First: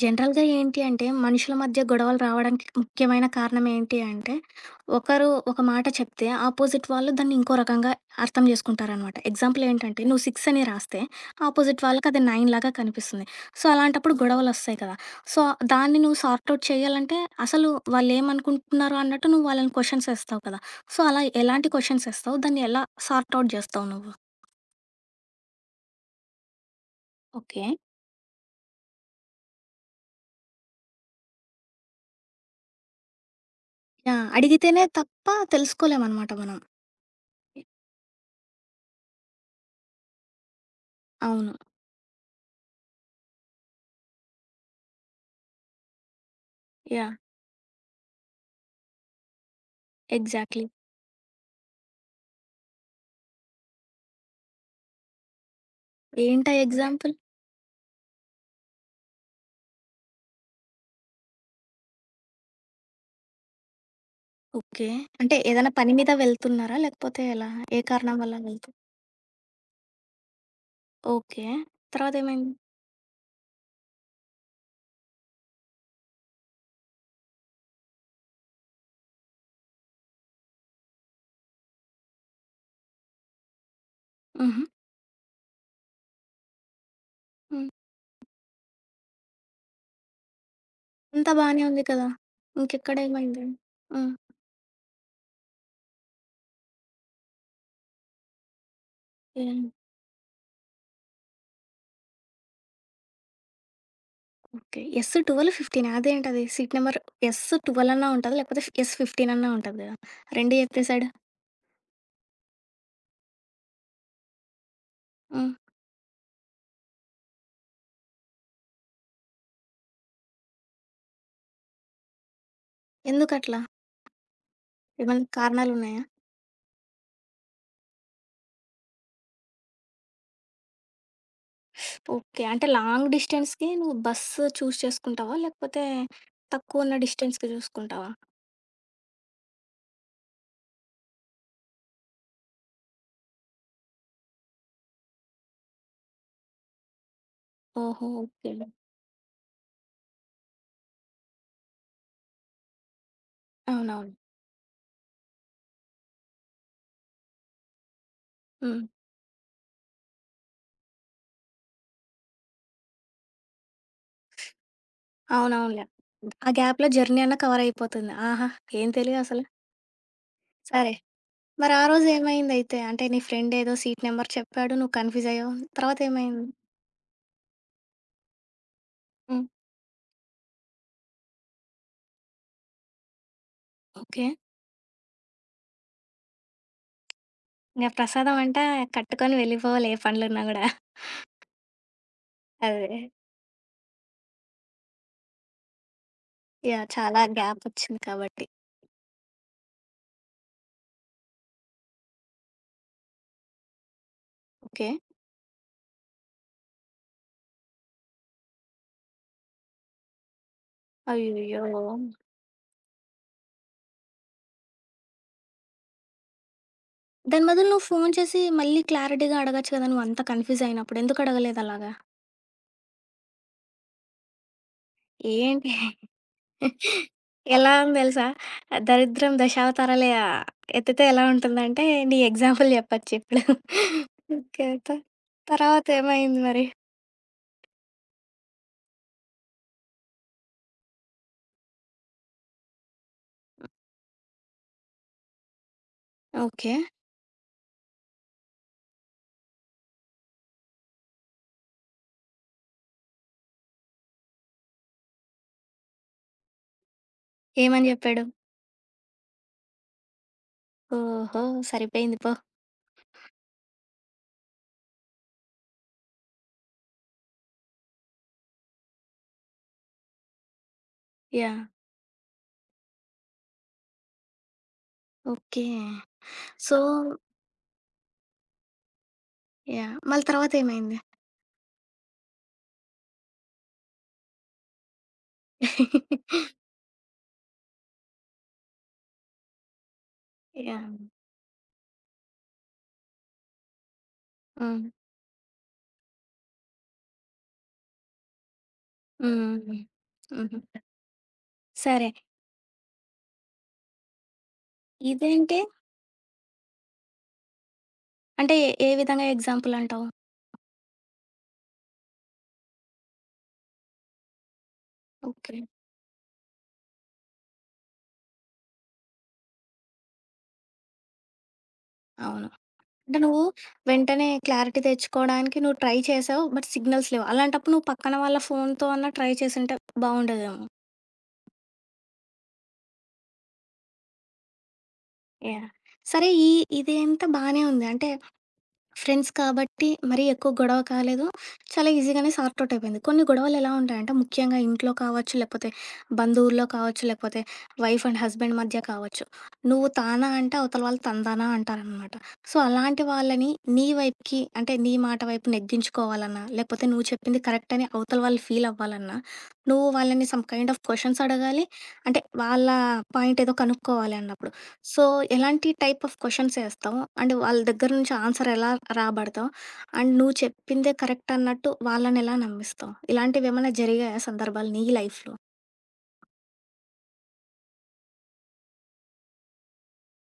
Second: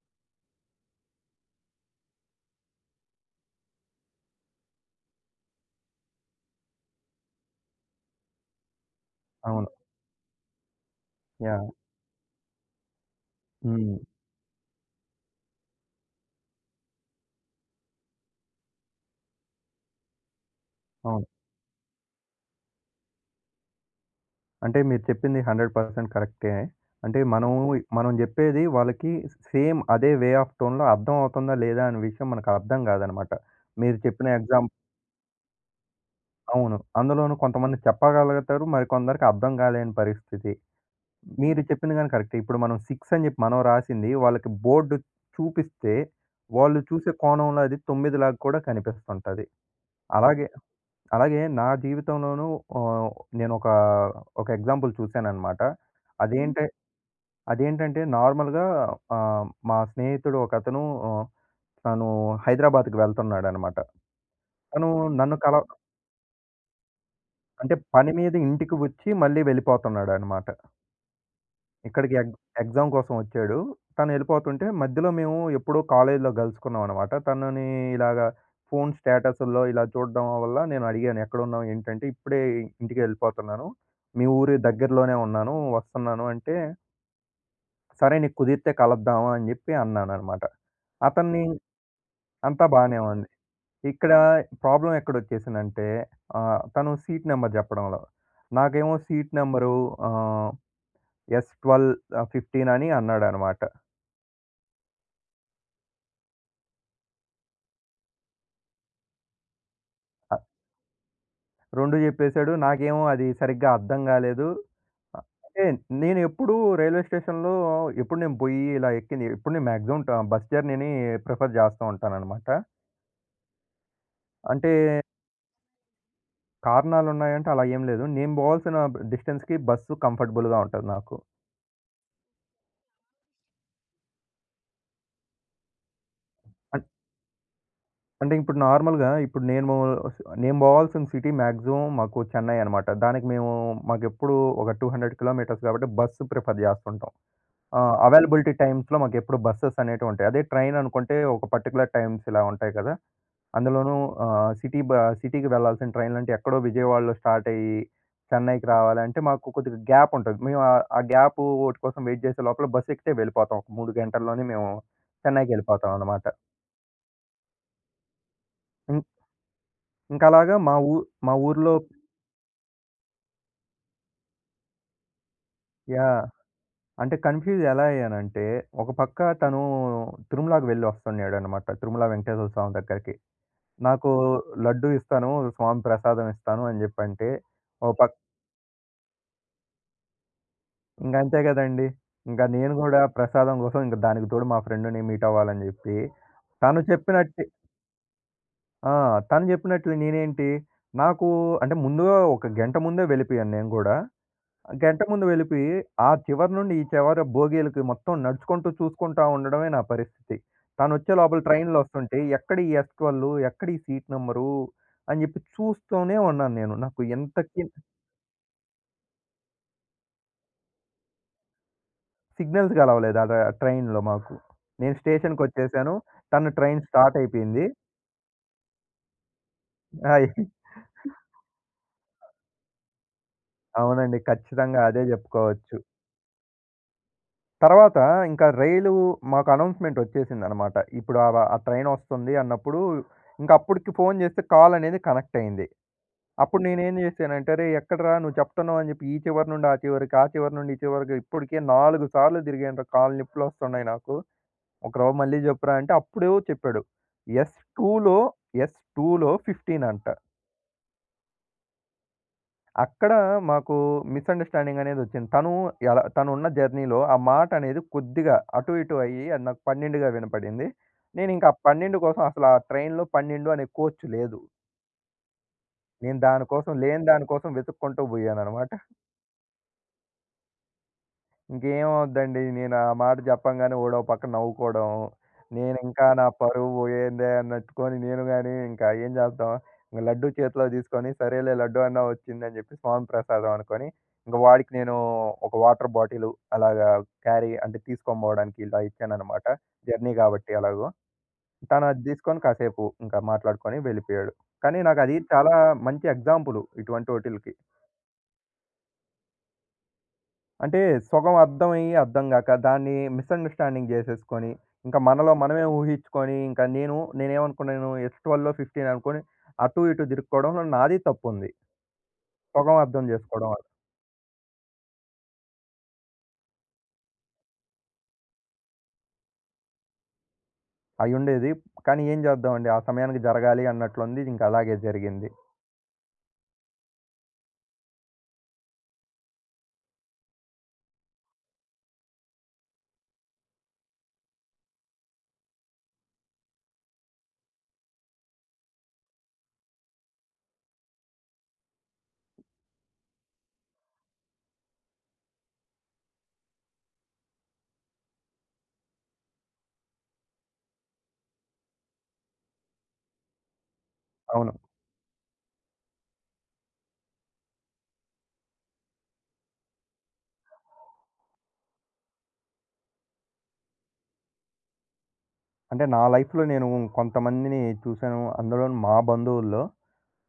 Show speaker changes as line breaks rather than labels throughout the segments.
జనరల్‌గా ఏంటి అంటే, మనుషుల మధ్య గొడవలు రావడానికి ముఖ్యమైన కారణం ఏంటి అంటే, ఒకరు ఒక మాట చెప్తే, ఆపోజిట్ వాళ్ళు దాన్ని ఇంకో రకంగా అర్థం చేసుకుంటారనమాట. ఎగ్జాంపుల్
అవును.
ఏంటంటే, నువ్వు 6 అని రాస్తే,
యాహ్!
ఆపోజిట్ వాళ్ళకి అది 9 లాగా కనిపిస్తుంది. సో,
హ్మ్.
అలాంటప్పుడు గొడవలొస్తాయి కదా! సో, దాన్ని నువ్వు సార్ట్ ఔట్ చేయాలంటే, అసలు వాళ్ళేమనుకుంటున్నారు అన్నట్టు నువ్వు వాళ్ళని క్వెషన్స్ ఏస్తావు కదా! సో, అలా
అవును.
ఎలాంటి క్వెషన్స్ ఏస్తావు? దాన్ని ఎలా సార్ట్ ఔట్ జేస్తావు నువ్వు?
అంటే మీరు చెప్పింది 100% కరెక్టే. అంటే మనము
ఓకే.
మనం జెప్పేది వాళ్ళకి సేమ్ అదే వే ఆఫ్ టోన్‌లో అర్థం అవుతుందా లేదా అనే విషయం మనకు అర్థం కాదనమాట. మీరు
యాహ్!
చెప్పిన ఎగ్జాం
అడిగితేనే తప్ప తెలుసుకోలేమనమాట మనం.
అవును. అందులోనూ కొంతమంది చెప్పగలుగుతారు. మరికొందరికి అర్థం కాలేని పరిస్థితి.
అవును.
మీరు చెప్పింది గాని కరెక్టే. ఇప్పుడు మనం 6 అని చెప్పి మనం రాసింది వాళ్ళకి బోర్డు చూపిస్తే, వాళ్ళు చూసే
యాహ్!
కోణంలో అది 9 లాగా కూడా కనిపిస్తుంటది. అలాగే
ఎగ్జాక్ట్‌లీ.
అలాగే నా జీవితంలోనూ ఆహ్, నేనొక ఒక ఒక ఎగ్జాంపుల్ చూసాననమాట. హ్మ్.
ఏంటా
అదేంటే
ఎగ్జాంపుల్?
అదేంటంటే నార్మల్‌గా మా స్నేహితుడు ఒకతను ఆహ్, తను హైదరాబాద్‌కి వెళ్తున్నాడనమాట.
ఓకే.
తను
అంటే
నన్ను కల
ఏదైనా పని మీద వెళ్తున్నారా? లేకపోతే ఎలా?
అంటే
ఏ
పని
కారణం వల్ల
మీద
వెళ్తు
ఇంటికి వచ్చి మళ్ళీ వెళ్ళిపోతున్నాడనమాట.
ఓకే.
ఇక్కడికి
తర్వాతేమైంది?
ఎగ్జామ్ కోసం వచ్చాడు. తనెళ్ళిపోతుంటే మధ్యలో మేము ఎప్పుడో కాలేజీలో గలుసుకున్నామనమాట. తనని ఇలాగా ఫోను స్టేటసుల్లో ఇలా చూడడం వల్ల నేను అడిగాను. ఎక్కడున్నావు? ఏంటంటే, "ఇప్పుడే ఇంటికెళ్ళిపోతున్నాను. మీ ఊరి
హుహు.
దగ్గరలోనే ఉన్నాను. వస్తున్నాను" అంటే,
హ్మ్.
"సరే నీకు కుదిరితే కలుద్దాము" అని జెప్పి అన్నాననమాట.
అంతా
అతన్ని
బానే ఉంది కదా!
అంతా
ఇంకెక్కడ
బానే ఉంది.
ఏమైంది? హ్మ్.
ఇక్కడ ప్రాబ్లమ్ ఎక్కడొచ్చేసిందంటే తను సీట్ నెంబర్ జెప్పడంలో. నాకేమో సీట్
ఏం
నెంబరు ఆహ్, ఎస్ 12 15 అని అన్నాడనమాట.
ఓకే. ఎస్ 12, 15 అదేంటది? సీట్ నంబర్ ఎస్ 12 అన్నా ఉంటది. లేకపోతే ఎస్ 15 అన్నా ఉంటది గదా! 2 చెప్పేసాడు.
2 జెప్పేసాడు. నాకేమో అది సరిగ్గా అర్థం గాలేదు.
హ్మ్.
అంటే నేనెప్పుడూ రైల్వే స్టేషన్‌లో ఎప్పుడు నేను బొయ్యి ఇలా ఎక్కింది ఎప్పుడు నేను మాక్సిమం బస్ జర్నీని ప్రిఫర్ జేస్తా ఉంటాననమాట.
ఎందుకట్లా?
అంటే
ఏమైనా కారణాలున్నాయా?
కారణాలున్నాయంటే అలా ఏం లేదు. నేను బోవాల్సిన డిస్టెన్స్‌కి బస్సు కంఫర్టబుల్‌గా ఉంటది నాకు.
ఓకే. అంటే లాంగ్ డిస్టెన్స్‌కి నువ్వు బస్సు చూజ్ చేసుకుంటావా? లేకపోతే
అన్
తక్కువ ఉన్న డిస్టెన్స్‌కి చూసుకుంటావా?
అంటే ఇప్పుడు నార్మల్‌గా ఇప్పుడు నేను నేను బోవాల్సిన సిటీ మాక్సిమం మాకు చెన్నై అనమాట. దానికి మేము మాకెప్పుడు ఒక 200 కిలోమీటర్స్ కాబట్టి బస్సు ప్రిఫర్ జేస్తుంటాం. ఆ!
ఓహో! ఓకే.
అవైలబిలిటీ
అండి.
టైమ్స్‌లో మాకెప్పుడు బసెస్ అనేటివుంటాయి. అదే ట్రైన్ అనుకుంటే ఒక పర్టిక్యులర్ టైమ్స్ ఇలా ఉంటాయి కదా! అందులోనూ
అవునవును.
ఆహ్, సిటీ బ సిటీకి వెళ్ళాల్సిన ట్రైన్‌లంటే ఎక్కడో విజయవాడలో స్టార్ట్ అయ్యి చెన్నైకి
హ్మ్.
రావాలంటే మాకు కొద్దిగా గ్యాప్ ఉంటది. మేము ఆ గ్యాప్ ఓటి కోసం వెయిట్ చేసే లోపల బస్ ఎక్కితే వెళ్ళిపోతాం. ఒక 3 గంటల్లోనే మేము
అవునవునులే.
చెన్నైకెళ్ళిపోతాం అనమాట.
ఆ గ్యాప్‌లో జర్నీ అన్నా కవర్ అయిపోతుంది. ఆహా! ఏం
ఇం
తెలియదసలు.
ఇంకలాగా
సరే.
మా
మరి
ఊర్లో
ఆ రోజు ఏమైందైతే? అంటే నీ ఫ్రెండ్ ఏదో సీట్ నంబర్ చెప్పాడు. నువ్వు కన్‌ఫ్యూజ్ అయ్యావు. తర్వాత
యాహ్!
ఏమైంది?
అంటే కన్‌ఫ్యూజ్ ఎలా అయ్యానంటే, ఒక పక్క
హ్మ్.
తను తిరుమలకి వెళ్ళొస్తున్నాడనమాట. తిరుమల వెంకటేశ్వర స్వామి దగ్గరికి. నాకు
ఓకే.
లడ్డు ఇస్తాను, స్వామి ప్రసాదం ఇస్తాను అని జెప్పంటే,
ఇంగ
ఓ పక్
ప్రసాదం అంట కట్టుకొని వెళ్ళిపోవాలి ఏ పనులున్నా గూడా.
ఇంకంతే గదండీ! ఇంక అంతే కదండి. ఇంకా నేను
అదే.
గూడా ప్రసాదం కోసం ఇంక దానికి తోడు మా ఫ్రెండ్‌ని మీట్ అవ్వాలని జెప్పి, తను
యాహ్! చాలా
చెప్పినట్టే
గ్యాప్ వచ్చింది కాబట్టి.
ఆ! తను జెప్పినట్లు నేనేంటి, నాకు అంటే ముందుగా ఒక గంట ముందే వెళ్ళిపోయాను నేను గూడా.
ఓకే.
గంట ముందు వెళ్ళిపోయి, ఆ చివరి నుండి ఈ చివర బోగీలకి మొత్తం నడుచుకుంటూ చూసుకుంటా ఉండడమే నా పరిస్థితి. తనొచ్చే లోపల
అయ్యయ్యో!
ట్రైన్‌లో వస్తుంటే, ఎక్కడ ఈ ఎస్ 12 ఎక్కడ ఈ సీట్ నంబరు అని జెప్పి చూస్తూనే ఉన్నాను నేను. నాకు
దాని
ఎంతకి
బదులు నువ్వు ఫోను చేసి మళ్ళీ క్లారిటీగా అడగొచ్చు కదా! నువ్వు అంత కన్‌ఫ్యూజ్ అయినప్పుడు. ఎందుకు అడగలేదు అలాగా?
సిగ్నల్స్ కలవలేదు ఆ! ట్రైన్‌లో మాకు. నేను
ఏంటి?
స్టేషన్‌కొచ్చేసాను. తను ట్రైన్ స్టార్ట్ అయిపోయింది.
ఎలా అని తెలుసా? దరిద్రం దశావతారాలే
అయి
ఎత్తితే ఎలా ఉంటుందంటే నీ ఎగ్జాంపుల్ చెప్పొచ్చు ఇప్పుడు.
అవునండి.
ఓకే.
ఖచ్చితంగా అదే జెప్పుకోవచ్చు.
తర్వాత ఏమైంది మరి?
తర్వాత ఇంకా రైలు మాకు అనౌన్స్‌మెంట్ ఒచ్చేసిందనమాట. ఇప్పుడు ఆ ట్రైన్ ఒస్తుంది అన్నప్పుడు, ఇంక అప్పటికి ఫోను జేస్తే కాల్ అనేది కనెక్ట్ అయింది. అప్పుడు
ఓకే.
నేనేం జేశానంటే, "అరేయ్! ఎక్కడరా నువ్వు చెప్తున్నావు" అని జెప్పి ఈ చివరి నుండి ఆ చివరికి, ఆ చివరి నుండి ఈ చివరికి ఇప్పటికే 4 సార్లు తిరిగానురా కాళ్ళు నొప్పులొస్తున్నాయి నాకు. ఒక రవ్వ మళ్ళీ చెప్పురా అంటే అప్పుడు చెప్పాడు. ఎస్
ఏమని
టూలో,
చెప్పాడు?
ఎస్ టూలో 15 అంట.
ఓహో! సరిపోయింది పో.
అక్కడ మాకు మిస్‌అండర్‌స్టాండింగ్ అనేదొచ్చింది. తను ఎలా తనున్న జర్నీలో ఆ మాట అనేది కొద్దిగా అటు, ఇటు అయ్యి అది నాకు 12గా వినపడింది. నేనింకా ఆ
యాహ్!
12 కోసం అసలు ఆ ట్రైన్‌లో 12 అనే కోచ్ లేదు.
ఓకే.
నేను దానికోసం
సో,
లేని దానికోసం వెతుక్కుంటూ పోయాననమాట.
యాహ్! మళ్ళీ తర్వాత ఏమైంది?
ఇంకేం అవుద్దండి. నేను ఆ మాట జెప్పంగానే వాడో పక్క నవ్వుకోవడం. నేనింకా నా పరువు పోయిందే అన్నట్టుకొని నేను గాని ఇంకా ఏం జేద్దాం. ఇంక లడ్డూ చేతిలో
యాహ్!
తీసుకొని సరేలే లడ్డూ అన్నా వచ్చిందని జెప్పి స్వామి ప్రసాదం అనుకోని, ఇంక వాడికి
హ్మ్.
నేను ఒక వాటర్ బాటిలు అలాగా క్యారీ అంటే తీసుకొనిబోవడానికి ఇలా ఇచ్చాననమాట.
హ్మ్.
జర్నీ గాబట్టి
హుహు.
ఎలాగో. తను అది
సరే.
తీసుకొని కాసేపు ఇంకా మాట్లాడుకొని వెళ్ళిపోయాడు. కానీ నాకది చాలా
ఇదేంటి?
మంచి ఎగ్జాంపులు ఇటువంటోటిలికి.
అంటే ఏ ఏ విధంగా ఎగ్జాంపుల్ అంటావు?
అంటే సగం అర్థమయ్యి, అర్థం గాక దాన్ని మిసండర్‌స్టాండింగ్ జేసేసుకొని, ఇంకా మనలో
ఓకే.
మనమే ఊహించుకొని, ఇంకా నేనేమనుకున్నాను ఎస్ 12 15 అనుకోని అటు ఇటు తిరుక్కోవడంలో నాది తప్పుంది.
అవును.
సగం అర్థం
అంటే నువ్వు
జేసుకోవడం వల్ల
వెంటనే క్లారిటీ తెచ్చుకోవడానికి నువ్వు ట్రై చేసావు. బట్ సిగ్నల్స్ లేవు. అలాంటప్పుడు నువ్వు పక్కన వాళ్ళ ఫోన్‌తో అన్నా ట్రై చేసుంటే బావుండేదేమో.
అయ్యుండేది. కానీ ఏం జేద్దామండి? ఆ సమయానికి జరగాలి అన్నట్లుంది. ఇంక అలాగే జరిగింది.
యాహ్! సరే ఈ ఇదంతా బానే ఉంది. అంటే ఫ్రెండ్స్ కాబట్టి మరీ ఎక్కువ గొడవ కాలేదు. చాలా ఈజీగానే సార్ట్ ఔట్ అయిపోయింది. కొన్ని గొడవలు ఎలా ఉంటాయంటే ముఖ్యంగా ఇంట్లో కావచ్చు, లేకపోతే బంధువుల్లో కావచ్చు, లేకపోతే వైఫ్ అండ్ హస్బెండ్ మధ్య కావచ్చు. నువ్వు తానా అంటే అవతల వాళ్ళు తందానా అంటారనమాట. సో, అలాంటి వాళ్ళని నీ వైపుకి అంటే నీ మాట వైపు నెగ్గించుకోవాలన్నా, లేకపోతే నువ్వు చెప్పింది కరెక్ట్ అని అవతల వాళ్ళు ఫీల్ అవ్వాలన్నా, నువ్వు వాళ్ళని సమ్ కైండ్ ఆఫ్ క్వెషన్స్ అడగాలి. అంటే వాళ్ళ పాయింట్ ఏదో కనుక్కోవాలి అన్నప్పుడు.
అవును.
సో, ఎలాంటి టైప్ ఆఫ్ క్వెషన్స్ ఏస్తావు? అండ్ వాళ్ళ దగ్గర నుంచి ఆన్సర్ ఎలా రాబడతావు? అండ్ నువ్వు చెప్పిందే కరెక్ట్ అన్నట్టు వాళ్ళనెలా నమ్మిస్తావు? ఇలాంటివేమన్నా జరిగాయా సందర్భాలు నీ లైఫ్‌లో?
అంటే నా లైఫ్‌లో నేను కొంతమందిని చూసాను. అందులోను మా బంధువుల్లో.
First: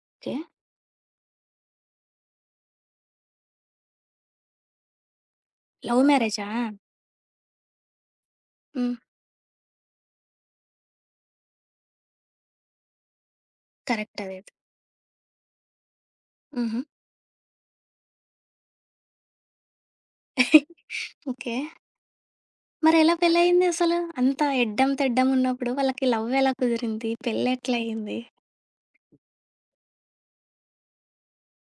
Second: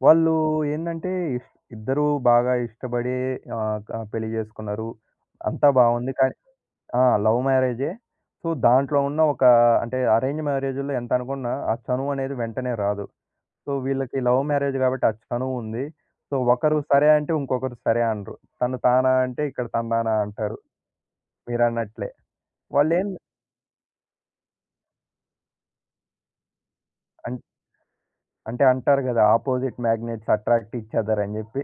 వాళ్ళు
ఓకే.
ఏందంటే ఇష్ ఇద్దరూ బాగా ఇష్టపడి ఆహ్, క పెళ్లి జేసుకున్నారు. అంతా
లవ్
బావుంది. కానీ
మ్యారేజా?
ఆ! లవ్ మ్యారేజే. సో,
హ్మ్.
దాంట్లో ఉన్న ఒక అంటే అరేంజ్ మ్యారేజుల్లో ఎంత అనుకున్నా ఆ చనువనేది వెంటనే రాదు. సో, వీళ్ళకి
కరెక్ట్
లవ్
అదైతే.
మ్యారేజ్ కాబట్టి ఆ చనువుంది. సో, ఒకరు
హుహు.
సరే అంటే ఇంకొకరు సరే అనరు. తను తానా అంటే ఇక్కడ తను తానా అంటారు
ఓకే.
మీరన్నట్లే. వాళ్ళేం
మరెలా పెళ్లయింది అసలు? అంత ఎడ్డం తెడ్డం ఉన్నప్పుడు వాళ్ళకి లవ్ ఎలా కుదిరింది?
అన్
పెళ్లెట్లయింది?
అంటే అంటారు గదా! Opposite magnets attract each other అని జెప్పి.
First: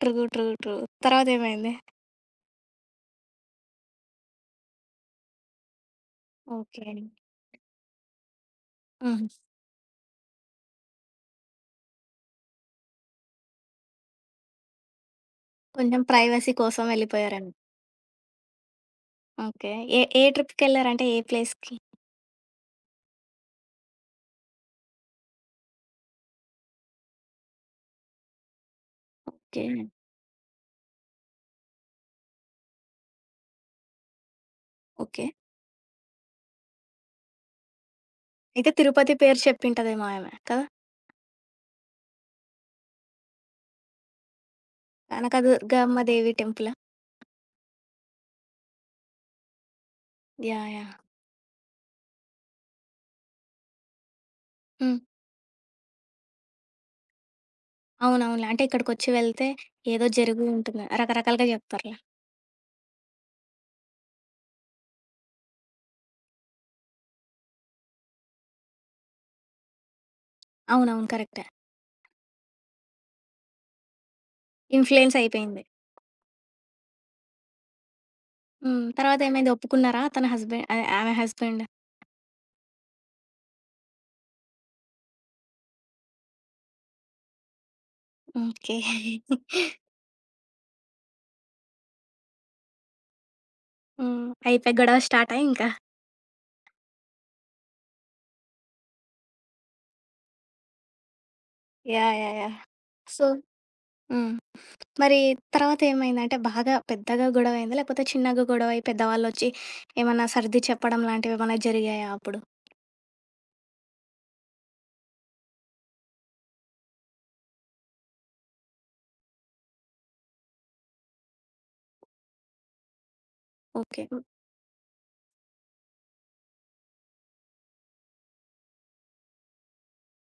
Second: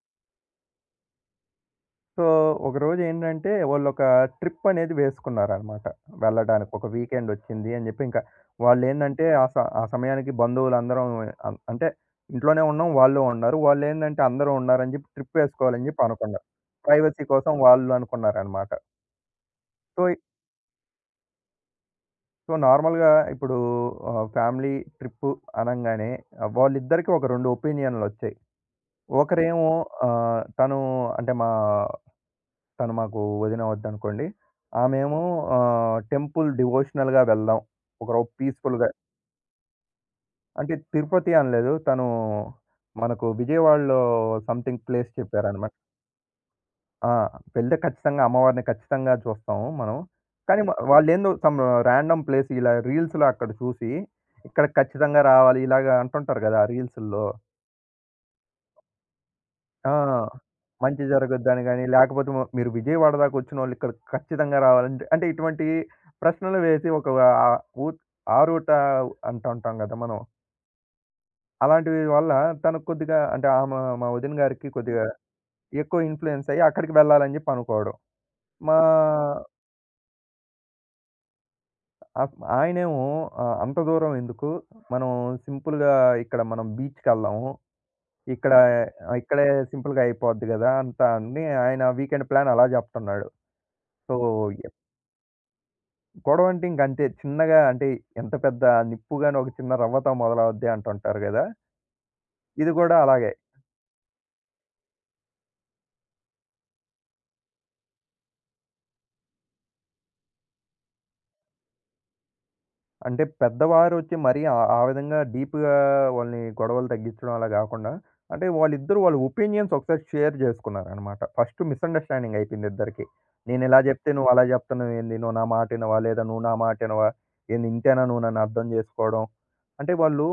True, true, true. తర్వాతేమైంది?
సో, ఒకరోజు ఏంటంటే వాళ్ళొక ట్రిప్ అనేది వేసుకున్నారనమాట. వెళ్ళడానికి
ఓకే.
ఒక వీకెండ్ వచ్చింది అని జెప్పి ఇంకా వాళ్ళేందంటే
హుహు.
ఆ సమయానికి బంధువులందరం అంటే ఇంట్లోనే ఉన్నాం. వాళ్ళు ఉన్నారు. వాళ్ళేందంటే అందరూ ఉన్నారని జెప్పి ట్రిప్ వేసుకోవాలని
కొంచెం
జెప్పి అనుకున్నారు.
ప్రైవసీ కోసం
ప్రైవసీ
వెళ్ళిపోయారని.
కోసం వాళ్ళు అనుకున్నారనమాట.
ఓకే. ఏ
సో,
ఏ ట్రిప్‌కెళ్లారంటే ఏ ప్లేస్‌కి?
సో, నార్మల్‌గా ఇప్పుడు ఫ్యామిలీ ట్రిప్పు అనంగానే వాళ్ళిద్దరికీ ఒక 2 ఒపీనియన్‌లొచ్చాయి.
ఓకే.
ఒకరేమో తను అంటే మా తను మాకు వదిన వద్దనుకోండి. ఆమేమో
ఓకే.
టెంపుల్ డివోషనల్‌గా వెళ్దాం. ఒకరో
అయితే
పీస్‌ఫుల్‌గా
తిరుపతి పేరు చెప్పింటదేమో ఆమె కదా!
అంటే తిరుపతి అనలేదు. తను మనకు విజయవాడలో సంథింగ్ ప్లేస్ చెప్పారనమాట.
కనకదుర్గమ్మ దేవి టెంపులా?
ఆ! వెళ్తే ఖచ్చితంగా అమ్మవారిని ఖచ్చితంగా చూస్తాము మనం. కానీ
యాహ్! యాహ్!
వాళ్ళేందో సమ్ ర్యాండమ్ ప్లేస్ ఇలా రీల్స్‌లో అక్కడ చూసి, ఇక్కడ
హ్మ్.
ఖచ్చితంగా రావాలి ఇలాగ అంటుంటారు గదా! రీల్సుల్లో.
అవునవునులే. అంటే ఇక్కడికొచ్చి వెళ్తే
ఆ!
ఏదో జరిగి ఉంటుంది.
మంచి
రకరకాలుగా
జరగొద్దని గాని,
చెప్తారులే.
లేకపోతే మీరు విజయవాడ దాకా వచ్చినోళ్ళు ఇక్కడికి ఖచ్చితంగా రావాలంటే అంటే ఇటువంటి ప్రశ్నలు వేసి ఒక ఆహ్, ఊత్ ఆరూట అంటుంటాం గదా! మనం.
అవునవును. కరెక్టే.
అలాంటివి వల్ల తను కొద్దిగా అంటే ఆమె మా వదిన గారికి కొద్దిగా
ఇన్‌ఫ్లుయెన్స్ అయిపోయింది.
ఎక్కువ ఇన్‌ఫ్లుయెన్స్ అయ్యి అక్కడికి వెళ్ళాలని జెప్పి అనుకోవడం. మా
హ్మ్. తర్వాతేమైంది ఒప్పుకున్నారా? తన హస్బెండ్ అదే ఆమె హస్బెండ్.
ఆహ్, ఆయనేమో అంత దూరం ఎందుకు? మనం సింపుల్‌గా ఇక్కడ మనం బీచ్‌కెళ్దాము. ఇక్కడ
ఓకే.
ఇక్కడే సింపుల్‌గా అయిపోద్ది గదా! అంతా అని ఆయన వీకెండ్ ప్లాన్ అలా జెప్తున్నాడు. సో
హ్మ్. అయిపోయి గొడవ స్టార్టా ఇంకా?
గొడవ అంటే ఇంక అంతే. చిన్నగా అంటే ఎంత పెద్ద నిప్పు గాని ఒక చిన్న రవ్వతో మొదలవుద్ది అంటుంటారు గదా!
యాహ్! యాహ్! యాహ్!
ఇది గూడా
సో,
అలాగే.
హ్మ్. మరి తర్వాతేమైంది? అంటే బాగా పెద్దగా గొడవయిందా? లేకపోతే చిన్నగా గొడవయి పెద్దవాళ్ళొచ్చి ఏమన్నా సర్ది చెప్పడం లాంటివేమన్నా జరిగాయా అప్పుడు?
అంటే పెద్దవారొచ్చి మరీ ఆ ఆ విధంగా డీప్‌గా వాళ్ళని గొడవలు తగ్గించడం అలా గాకుండా, అంటే వాళ్ళిద్దరూ వాళ్ళ ఒపీనియన్స్ ఒకసారి షేర్ జేసుకున్నారనమాట. ఫస్ట్ మిస్‌అండర్‌స్టాండింగ్ అయిపోయింది ఇద్దరికీ. నేనిలా
ఓకే.
జెప్తే నువ్వు అలా జెప్తున్నావేంది? నువ్వు నా మాట ఇనవా? లేదా నువ్వు నా మాట ఇనవా? ఏంది ఇంతేనా నువ్వు నన్ను అర్థం జేసుకోవడం? అంటే వాళ్ళు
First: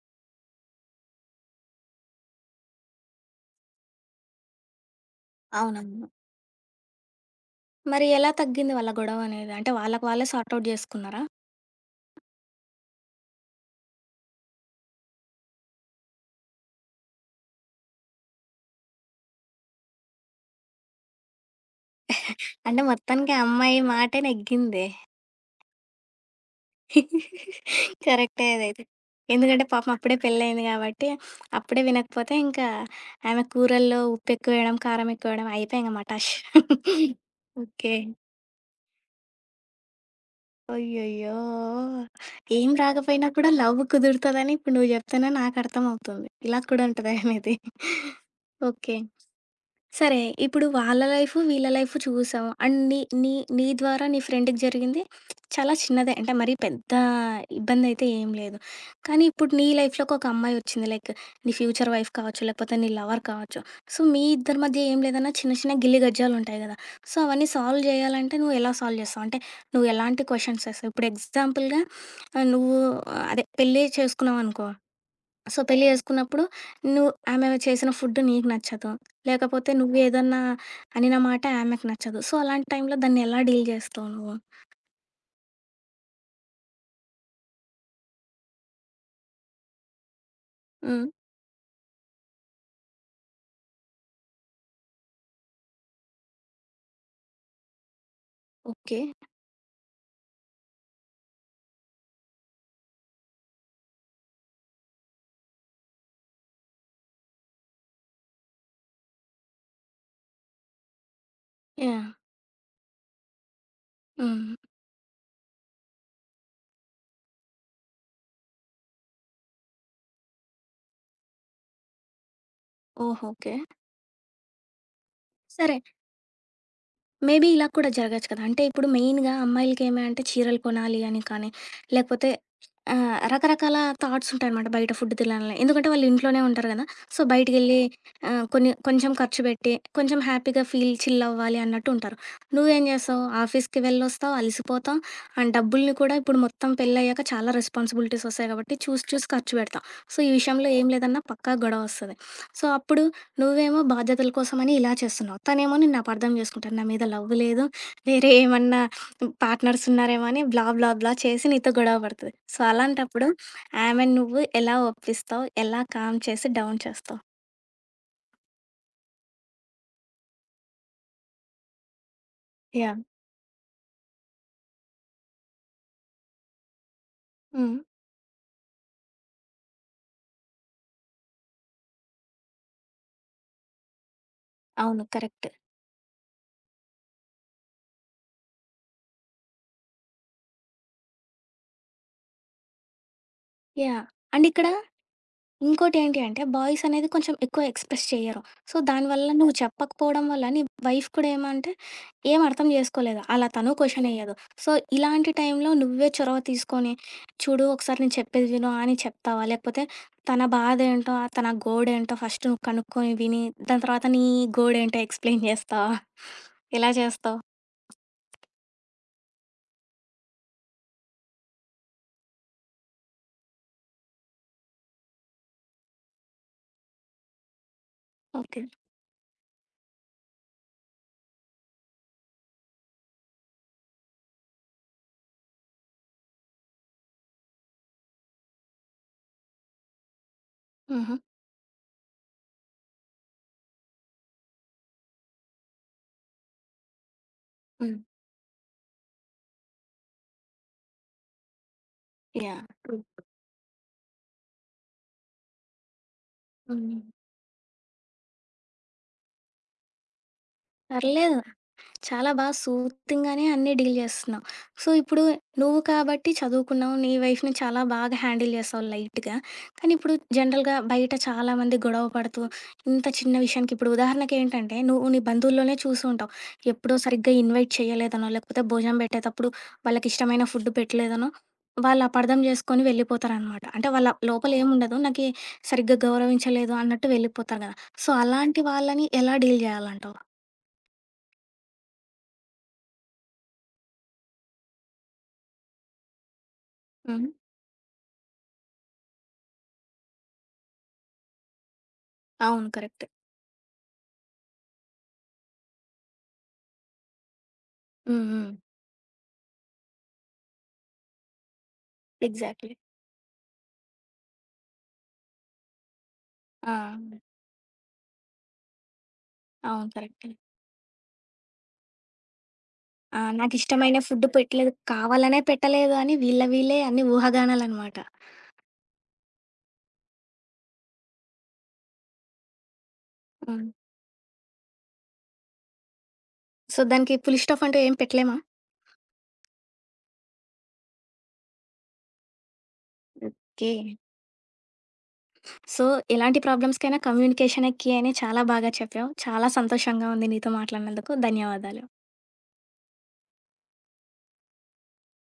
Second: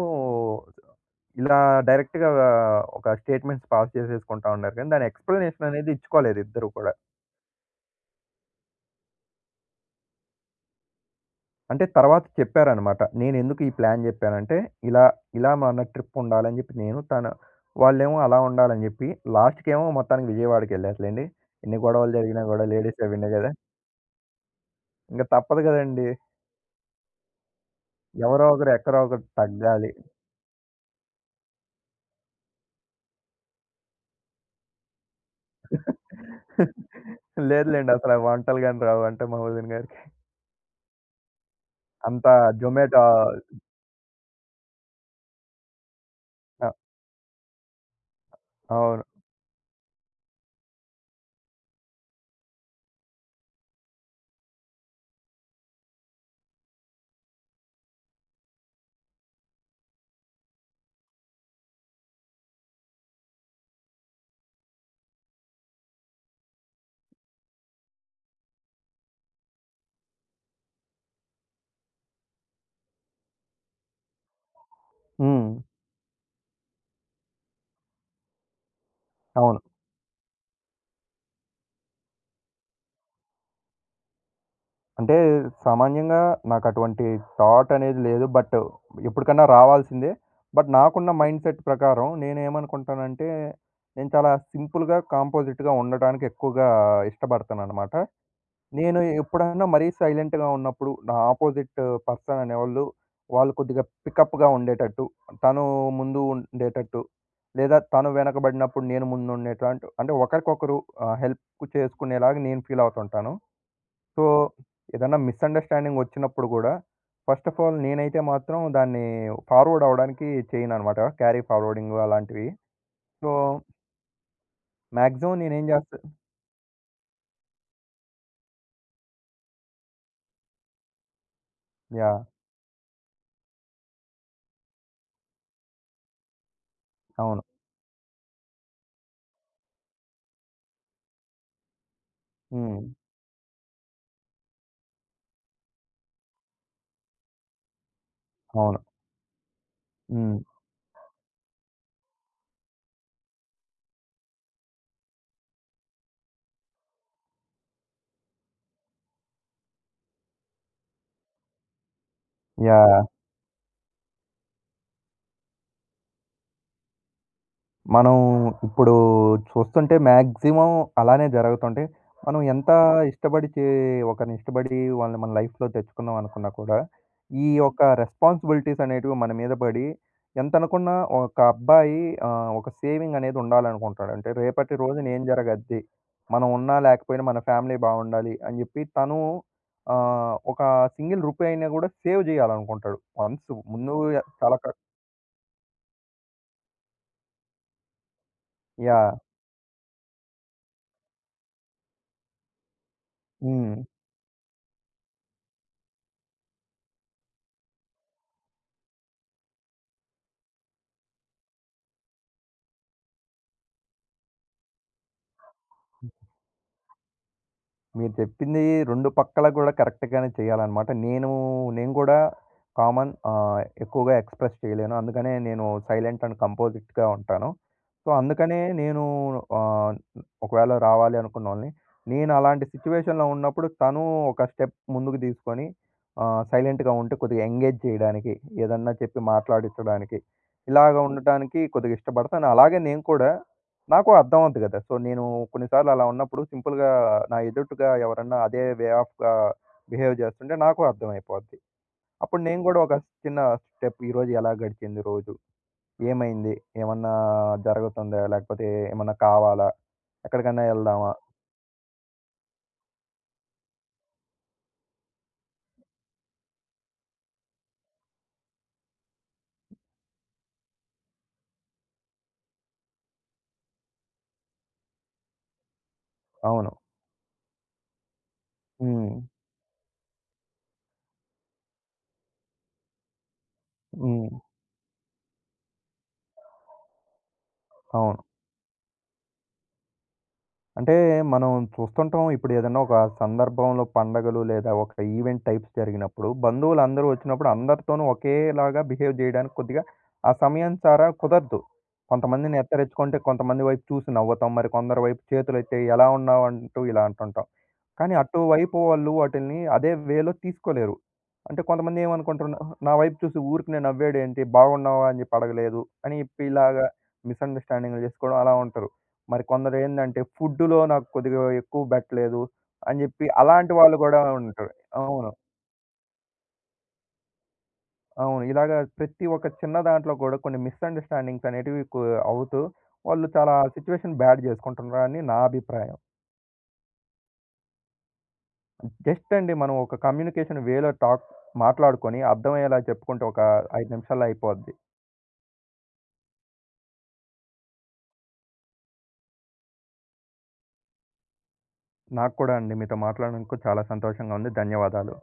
ఇలా డైరెక్ట్‌గా ఒక స్టేట్మెంట్స్ పాస్ చేసేసుకుంటా ఉన్నారు కానీ, దాని ఎక్స్‌ప్లనేషన్ అనేది
అవునవును.
ఇచ్చుకోలేదు ఇద్దరు కూడా.
మరి ఎలా తగ్గింది వాళ్ళ గొడవనేది? అంటే వాళ్ళకి వాళ్ళే సార్ట్ ఔట్ జేసుకున్నారా?
అంటే తర్వాత చెప్పారనమాట. నేనెందుకు ఈ ప్లాన్ జెప్పానంటే, ఇలా, ఇలా మన ట్రిప్ ఉండాలని జెప్పి నేను, తను వాళ్ళేమో అలా ఉండాలని జెప్పి, లాస్ట్‌కేమో మొత్తానికి విజయవాడకెళ్ళారులెండి. ఎన్ని గొడవలు జరిగినా గూడా
అంటే
లేడీసే విన్
మొత్తానికి ఆ
గదా!
అమ్మాయి మాటే నెగ్గిందే.
ఇంక తప్పదు గదండీ. ఎవరో
కరెక్టే
ఒకరు
అదైతే.
ఎక్కడో ఒకరు
ఎందుకంటే పాపం
తగ్గాలి.
అప్పుడే పెళ్లయింది గాబట్టి, అప్పుడే వినకపోతే ఇంకా ఆమె కూరల్లో ఉప్పెక్కువేయడం, కారం ఎక్కువేయడం అయిపాయే ఇంగ మటాష్.
లేదులెండి.
ఓకే.
అసల వంటలు గాని రావంటే మా వదిన గారికి.
అయ్యయ్యో!
అంతా
ఏం
జొమాటో
రాకపోయినా కూడా లవ్ కుదురుతదని ఇప్పుడు నువ్వు జెప్తేనే నాకు అర్థమవుతుంది. ఇలా
ఆ!
కూడా ఉంటదా అనేది? ఓకే.
అవును.
సరే. ఇప్పుడు వాళ్ళ లైఫు, వీళ్ళ లైఫు చూసాం. అండ్ నీ నీ నీ ద్వారా నీ ఫ్రెండ్‌కి జరిగింది చాలా చిన్నదే. అంటే మరీ పెద్ద ఇబ్బందయితే ఏం లేదు. కానీ ఇప్పుడు నీ లైఫ్‌లోకి ఒక అమ్మాయి వచ్చింది. లైక్ నీ ఫ్యూచర్ వైఫ్ కావచ్చు, లేకపోతే నీ లవర్ కావచ్చు. సో, మీ ఇద్దరి మధ్య ఏం లేదన్నా చిన్న చిన్న గిల్లి గజ్జాలుంటాయి గదా! సో, అవన్నీ సాల్వ్ జేయాలంటే నువ్వు ఎలా సాల్వ్ జేస్తావు? అంటే నువ్వు ఎలాంటి క్వెషన్స్ ఏస్తావు? ఇప్పుడు ఎగ్జాంపుల్‌గా నువ్వు ఆ, అదే పెళ్లి చేసుకున్నావనుకో.
హ్మ్.
సో, పెళ్లి జేసుకున్నప్పుడు నువ్వు ఆమె చేసిన ఫుడ్ నీకు నచ్చదు.
అవును.
లేకపోతే నువ్వేదన్నా అనిన మాట ఆమెకు నచ్చదు. సో, అలాంటి టైంలో దాన్నెలా డీల్ జేస్తావు నువ్వు?
అంటే సామాన్యంగా నాకటువంటి థాట్ అనేది లేదు. బట్ ఎప్పటికన్నా రావాల్సిందే. బట్
హ్మ్.
నాకున్న మైండ్‌సెట్ ప్రకారం నేనేమనుకుంటానంటే, నేను చాలా సింపుల్‌గా, కాంపోజిట్‌గా ఉండటానికి ఎక్కువగా ఇష్టపడతాననమాట.
ఓకే.
నేను ఎప్పుడైనా మరీ సైలెంట్‌గా ఉన్నప్పుడు, నా ఆపోజిట్ పర్సన్ అనేవాళ్ళు, వాళ్ళు కొద్దిగా పికప్‌గా ఉండేటట్టు, తను ముందు ఉండేటట్టు, లేదా తను వెనకబడినప్పుడు నేను ముందుండేటట్టు అంటే ఒకరికొకరు హెల్ప్
యాహ్!
చేసుకునేలాగా నేను ఫీల్ అవుతుంటాను. సో,
హ్మ్.
ఏదన్నా మిస్‌అండర్‌స్టాండింగ్ వచ్చినప్పుడు గూడా, ఫస్ట్ ఆఫ్ ఆల్ నేనైతే మాత్రం దాన్ని ఫార్వర్డ్ అవ్వడానికి చేయననమాట. క్యారీ ఫార్వర్డింగు అలాంటివి.
ఓహ్!
So,
okay.
మాక్సిమం నేనేం
సరే.
జేస్తా
మేబీ ఇలా కూడా జరగచ్చు కదా! అంటే ఇప్పుడు మెయిన్‌గా అమ్మాయిలకేమి అంటే చీరలు కొనాలి అని కానీ,
యాహ్!
లేకపోతే రకరకాల థాట్స్ ఉంటాయనమాట బయట ఫుడ్ తినాలని. ఎందుకంటే వాళ్ళు ఇంట్లోనే ఉంటారు కదా! సో,
అవును.
బయటికెళ్ళి కొన్ని కొంచెం ఖర్చు పెట్టి, కొంచెం హ్యాపీగా ఫీల్ చిల్ అవ్వాలి అన్నట్టు ఉంటారు.
హ్మ్.
నువ్వేం చేస్తావు? ఆఫీస్‌కి వెళ్ళొస్తావు, అలసిపోతావు. అండ్ డబ్బుల్ని కూడా ఇప్పుడు మొత్తం పెళ్ళయ్యాక చాలా రెస్పాన్సిబిలిటీస్ వస్తాయి కాబట్టి
అవును.
చూసి చూసి ఖర్చు పెడతావు. సో, ఈ
హ్మ్.
విషయంలో ఏం లేదన్నా పక్కా గొడవ వస్తది. సో, అప్పుడు నువ్వేమో బాధ్యతల కోసమని ఇలా చేస్తున్నావు. తనేమో నిన్ను అపార్థం చేసుకుంటాడు. నా మీద లవ్ లేదు, వేరే ఏమన్నా పార్ట్నర్స్ ఉన్నారేమో అని బ్లా బ్లా బ్లా చేసి నీతో గొడవ పడతది. So,
yeah!
అలాంటప్పుడు ఆమెను నువ్వు ఎలా ఒప్పిస్తావు? ఎలా కామ్ చేసి డౌన్ చేస్తావు?
మనం ఇప్పుడు చూస్తుంటే మాక్సిమం అలానే జరుగుతుంటాయి. మనం ఎంత
యాహ్!
ఇష్టపడి చే ఒకరిని ఇష్టపడి వాళ్ళని మన లైఫ్‌లో తెచ్చుకుందాం అనుకున్నా కూడా, ఈ
హ్మ్.
యొక్క రెస్పాన్సిబిలిటీస్ అనేటివి మన మీద పడి, ఎంతనుకున్నా ఒక అబ్బాయి ఒక సేవింగ్ అనేది ఉండాలనుకుంటాడు. అంటే రేపటి
అవును.
రోజున ఏం
కరెక్ట్.
జరగద్ది? మనం ఉన్నా లేకపోయినా మన ఫ్యామిలీ బావుండాలి అని చెప్పి తను ఒక సింగిల్ రూపాయి అయినా కూడా సేవ్ చేయాలనుకుంటాడు. వన్స్ ముందు
యాహ్! అండ్
చాలా
ఇక్కడ ఇంకోటేంటి అంటే, బాయ్స్ అనేది కొంచెం ఎక్కువ ఎక్స్‌ప్రెస్ చెయ్యరు. So,
yeah!
దానివల్ల నువ్వు చెప్పకపోవడం వల్ల నీ వైఫ్ కూడా ఏమంటే, ఏం అర్థం చేసుకోలేదు. అలా తను
హ్మ్.
క్వెషనెయ్యదు. సో, ఇలాంటి టైంలో నువ్వే చొరవ తీసుకొని, చూడు ఒకసారి నేను చెప్పేది విను అని చెప్తావా? లేకపోతే తన బాధేంటో, తన గోడేంటో ఫస్ట్ నువ్వు కనుక్కొని విని, దాని తర్వాత నీ గోడేంటో ఎక్స్‌ప్లెయిన్ చేస్తావా? ఎలా చేస్తావు?
మీరు చెప్పింది 2 పక్కల గూడా కరెక్ట్‌గానే చేయాలనమాట. నేను నేను గూడా కామన్ ఎక్కువగా ఎక్స్‌ప్రెస్ చేయలేను. అందుకనే నేను సైలెంట్ అండ్ కంపోజిట్‌గా ఉంటాను. సో, అందుకనే
ఓకే.
నేను ఆహ్, ఒకవేళ రావాలి అనుకున్నోళ్ళని, నేను అలాంటి సిట్యుయేషన్‌లో ఉన్నప్పుడు తను ఒక స్టెప్ ముందుకు తీసుకొని సైలెంట్‌గా ఉంటే కొద్దిగా ఎంగేజ్ చేయడానికి, ఏదన్నా చెప్పి మాట్లాడించడానికి, ఇలాగ
హుహు.
ఉండటానికి కొద్దిగా ఇష్టపడతాను. అలాగే నేను కూడా నాకు అర్థం అవుద్ది గదా! సో, నేను కొన్నిసార్లు అలా ఉన్నప్పుడు సింపుల్‌గా నా ఎదుటుగా
హ్మ్.
ఎవరన్నా అదే వే ఆఫ్‌గా బిహేవ్ చేస్తుంటే నాకు అర్థమైపోద్ది. అప్పుడు
యాహ్!
నేను గూడా ఒక
ట్రూ.
చిన్న స్టెప్ ఈరోజు ఎలా గడిచింది రోజు? ఏమైంది?
హ్మ్.
ఏమన్నా జరుగుతుందా? లేకపోతే ఏమన్నా కావాలా? ఎక్కడికన్నా ఎళ్దామా?
పర్లేదు. చాలా బా సూతింగ్‌గానే అన్నీ డీల్ జేస్తున్నావు. సో, ఇప్పుడు నువ్వు కాబట్టి చదువుకున్నావు, నీ వైఫ్‌ని చాలా బాగా హ్యాండిల్ చేసావు లైట్‌గా. కానీ ఇప్పుడు జనరల్‌గా బయట చాలామంది గొడవ పడుతూ, ఇంత చిన్న విషయానికి ఇప్పుడు ఉదాహరణకేంటంటే, నువ్వు నీ బంధువుల్లోనే చూసి ఉంటావు.
అవును.
ఎప్పుడో సరిగ్గా ఇన్వైట్ చేయలేదనో, లేకపోతే భోజనం
హ్మ్.
పెట్టేతప్పుడు వాళ్ళకిష్టమైన ఫుడ్ పెట్టలేదనో, వాళ్ళు అపార్థం జేసుకొని వెళ్ళిపోతారనమాట. అంటే వాళ్ళ
హ్మ్.
లోపల ఏముండదు. నాకీ సరిగ్గా గౌరవించలేదు అన్నట్టు వెళ్ళిపోతారు గదా! సో,
అవును.
అలాంటి వాళ్ళని ఎలా డీల్ జేయాలంటావు?
అంటే మనం చూస్తుంటాం ఇప్పుడు ఏదైనా ఒక సందర్భంలో పండగలు లేదా ఒక ఈవెంట్ టైప్స్ జరిగినప్పుడు బంధువులు అందరూ
హ్మ్.
వచ్చినప్పుడు అందరితోనూ ఒకేలాగా బిహేవ్ చేయడానికి కొద్దిగా ఆ సమయం సారా కుదరదు. కొంతమందిని
అవును. కరెక్ట్.
ఎత్తరించుకుంటే కొంతమంది వైపు చూసి నవ్వుతాం. మరి కొందరి వైపు చేతులెత్తి ఎలా ఉన్నావు అంటూ ఇలా అంటుంటాం. కానీ
హ్మ్. హ్మ్.
అటువైపు వాళ్ళు వాటిల్ని అదే వేలో తీసుకోలేరు. అంటే కొంతమంది ఏమనుకుంటున్నా
ఎగ్జాక్ట్‌లీ.
నా వైపు చూసి ఊరికనే నవ్వాడేంటి? బాగున్నావా? అని జెప్పి అడగలేదు అని చెప్పి
ఆ!
ఇలాగా మిస్‌అండర్‌స్టాండింగ్‌లు జేసుకోవడం అలా ఉంటారు. మరి
అవును.
కొందరేందంటే
కరెక్టే.
ఫుడ్‌లో నాకు కొద్దిగా ఎక్కువ బెట్టలేదు అని
ఆ!
జెప్పి అలాంటి
నాకిష్టమైన
వాళ్ళు గూడా
ఫుడ్ పెట్టలేదు
ఉంటారు. అవును.
కావాలనే పెట్టలేదు అని వీళ్ళ వీళ్ళే అన్ని ఊహాగానాలనమాట.
అవును. ఇలాగా ప్రతి ఒక్క చిన్న దాంట్లో గూడా కొన్ని మిస్‌అండర్‌స్టాండింగ్స్ అనేటివి అవుతూ వాళ్ళు చాలా
హ్మ్.
సిట్యుయేషన్ బ్యాడ్ జేసుకుంటున్నారని నా అభిప్రాయం.
సో, దానికి ఫుల్ స్టాప్ అంటూ ఏం పెట్టలేమా?
జస్ట్ అండి మనం ఒక కమ్యూనికేషన్ వేలో మాట్లాడుకొని అర్థమయ్యేలా చెప్పుకుంటే ఒక
ఓకే.
5 నిమిషాల్లో అయిపోద్ది.
సో, ఎలాంటి ప్రాబ్లమ్స్‌కైనా కమ్యూనికేషనే కీ అని చాలా బాగా చెప్పావు. చాలా సంతోషంగా ఉంది నీతో మాట్లాడినందుకు. ధన్యవాదాలు.
నాకు కూడా అండి మీతో మాట్లాడినందుకు చాలా సంతోషంగా ఉంది. ధన్యవాదాలు.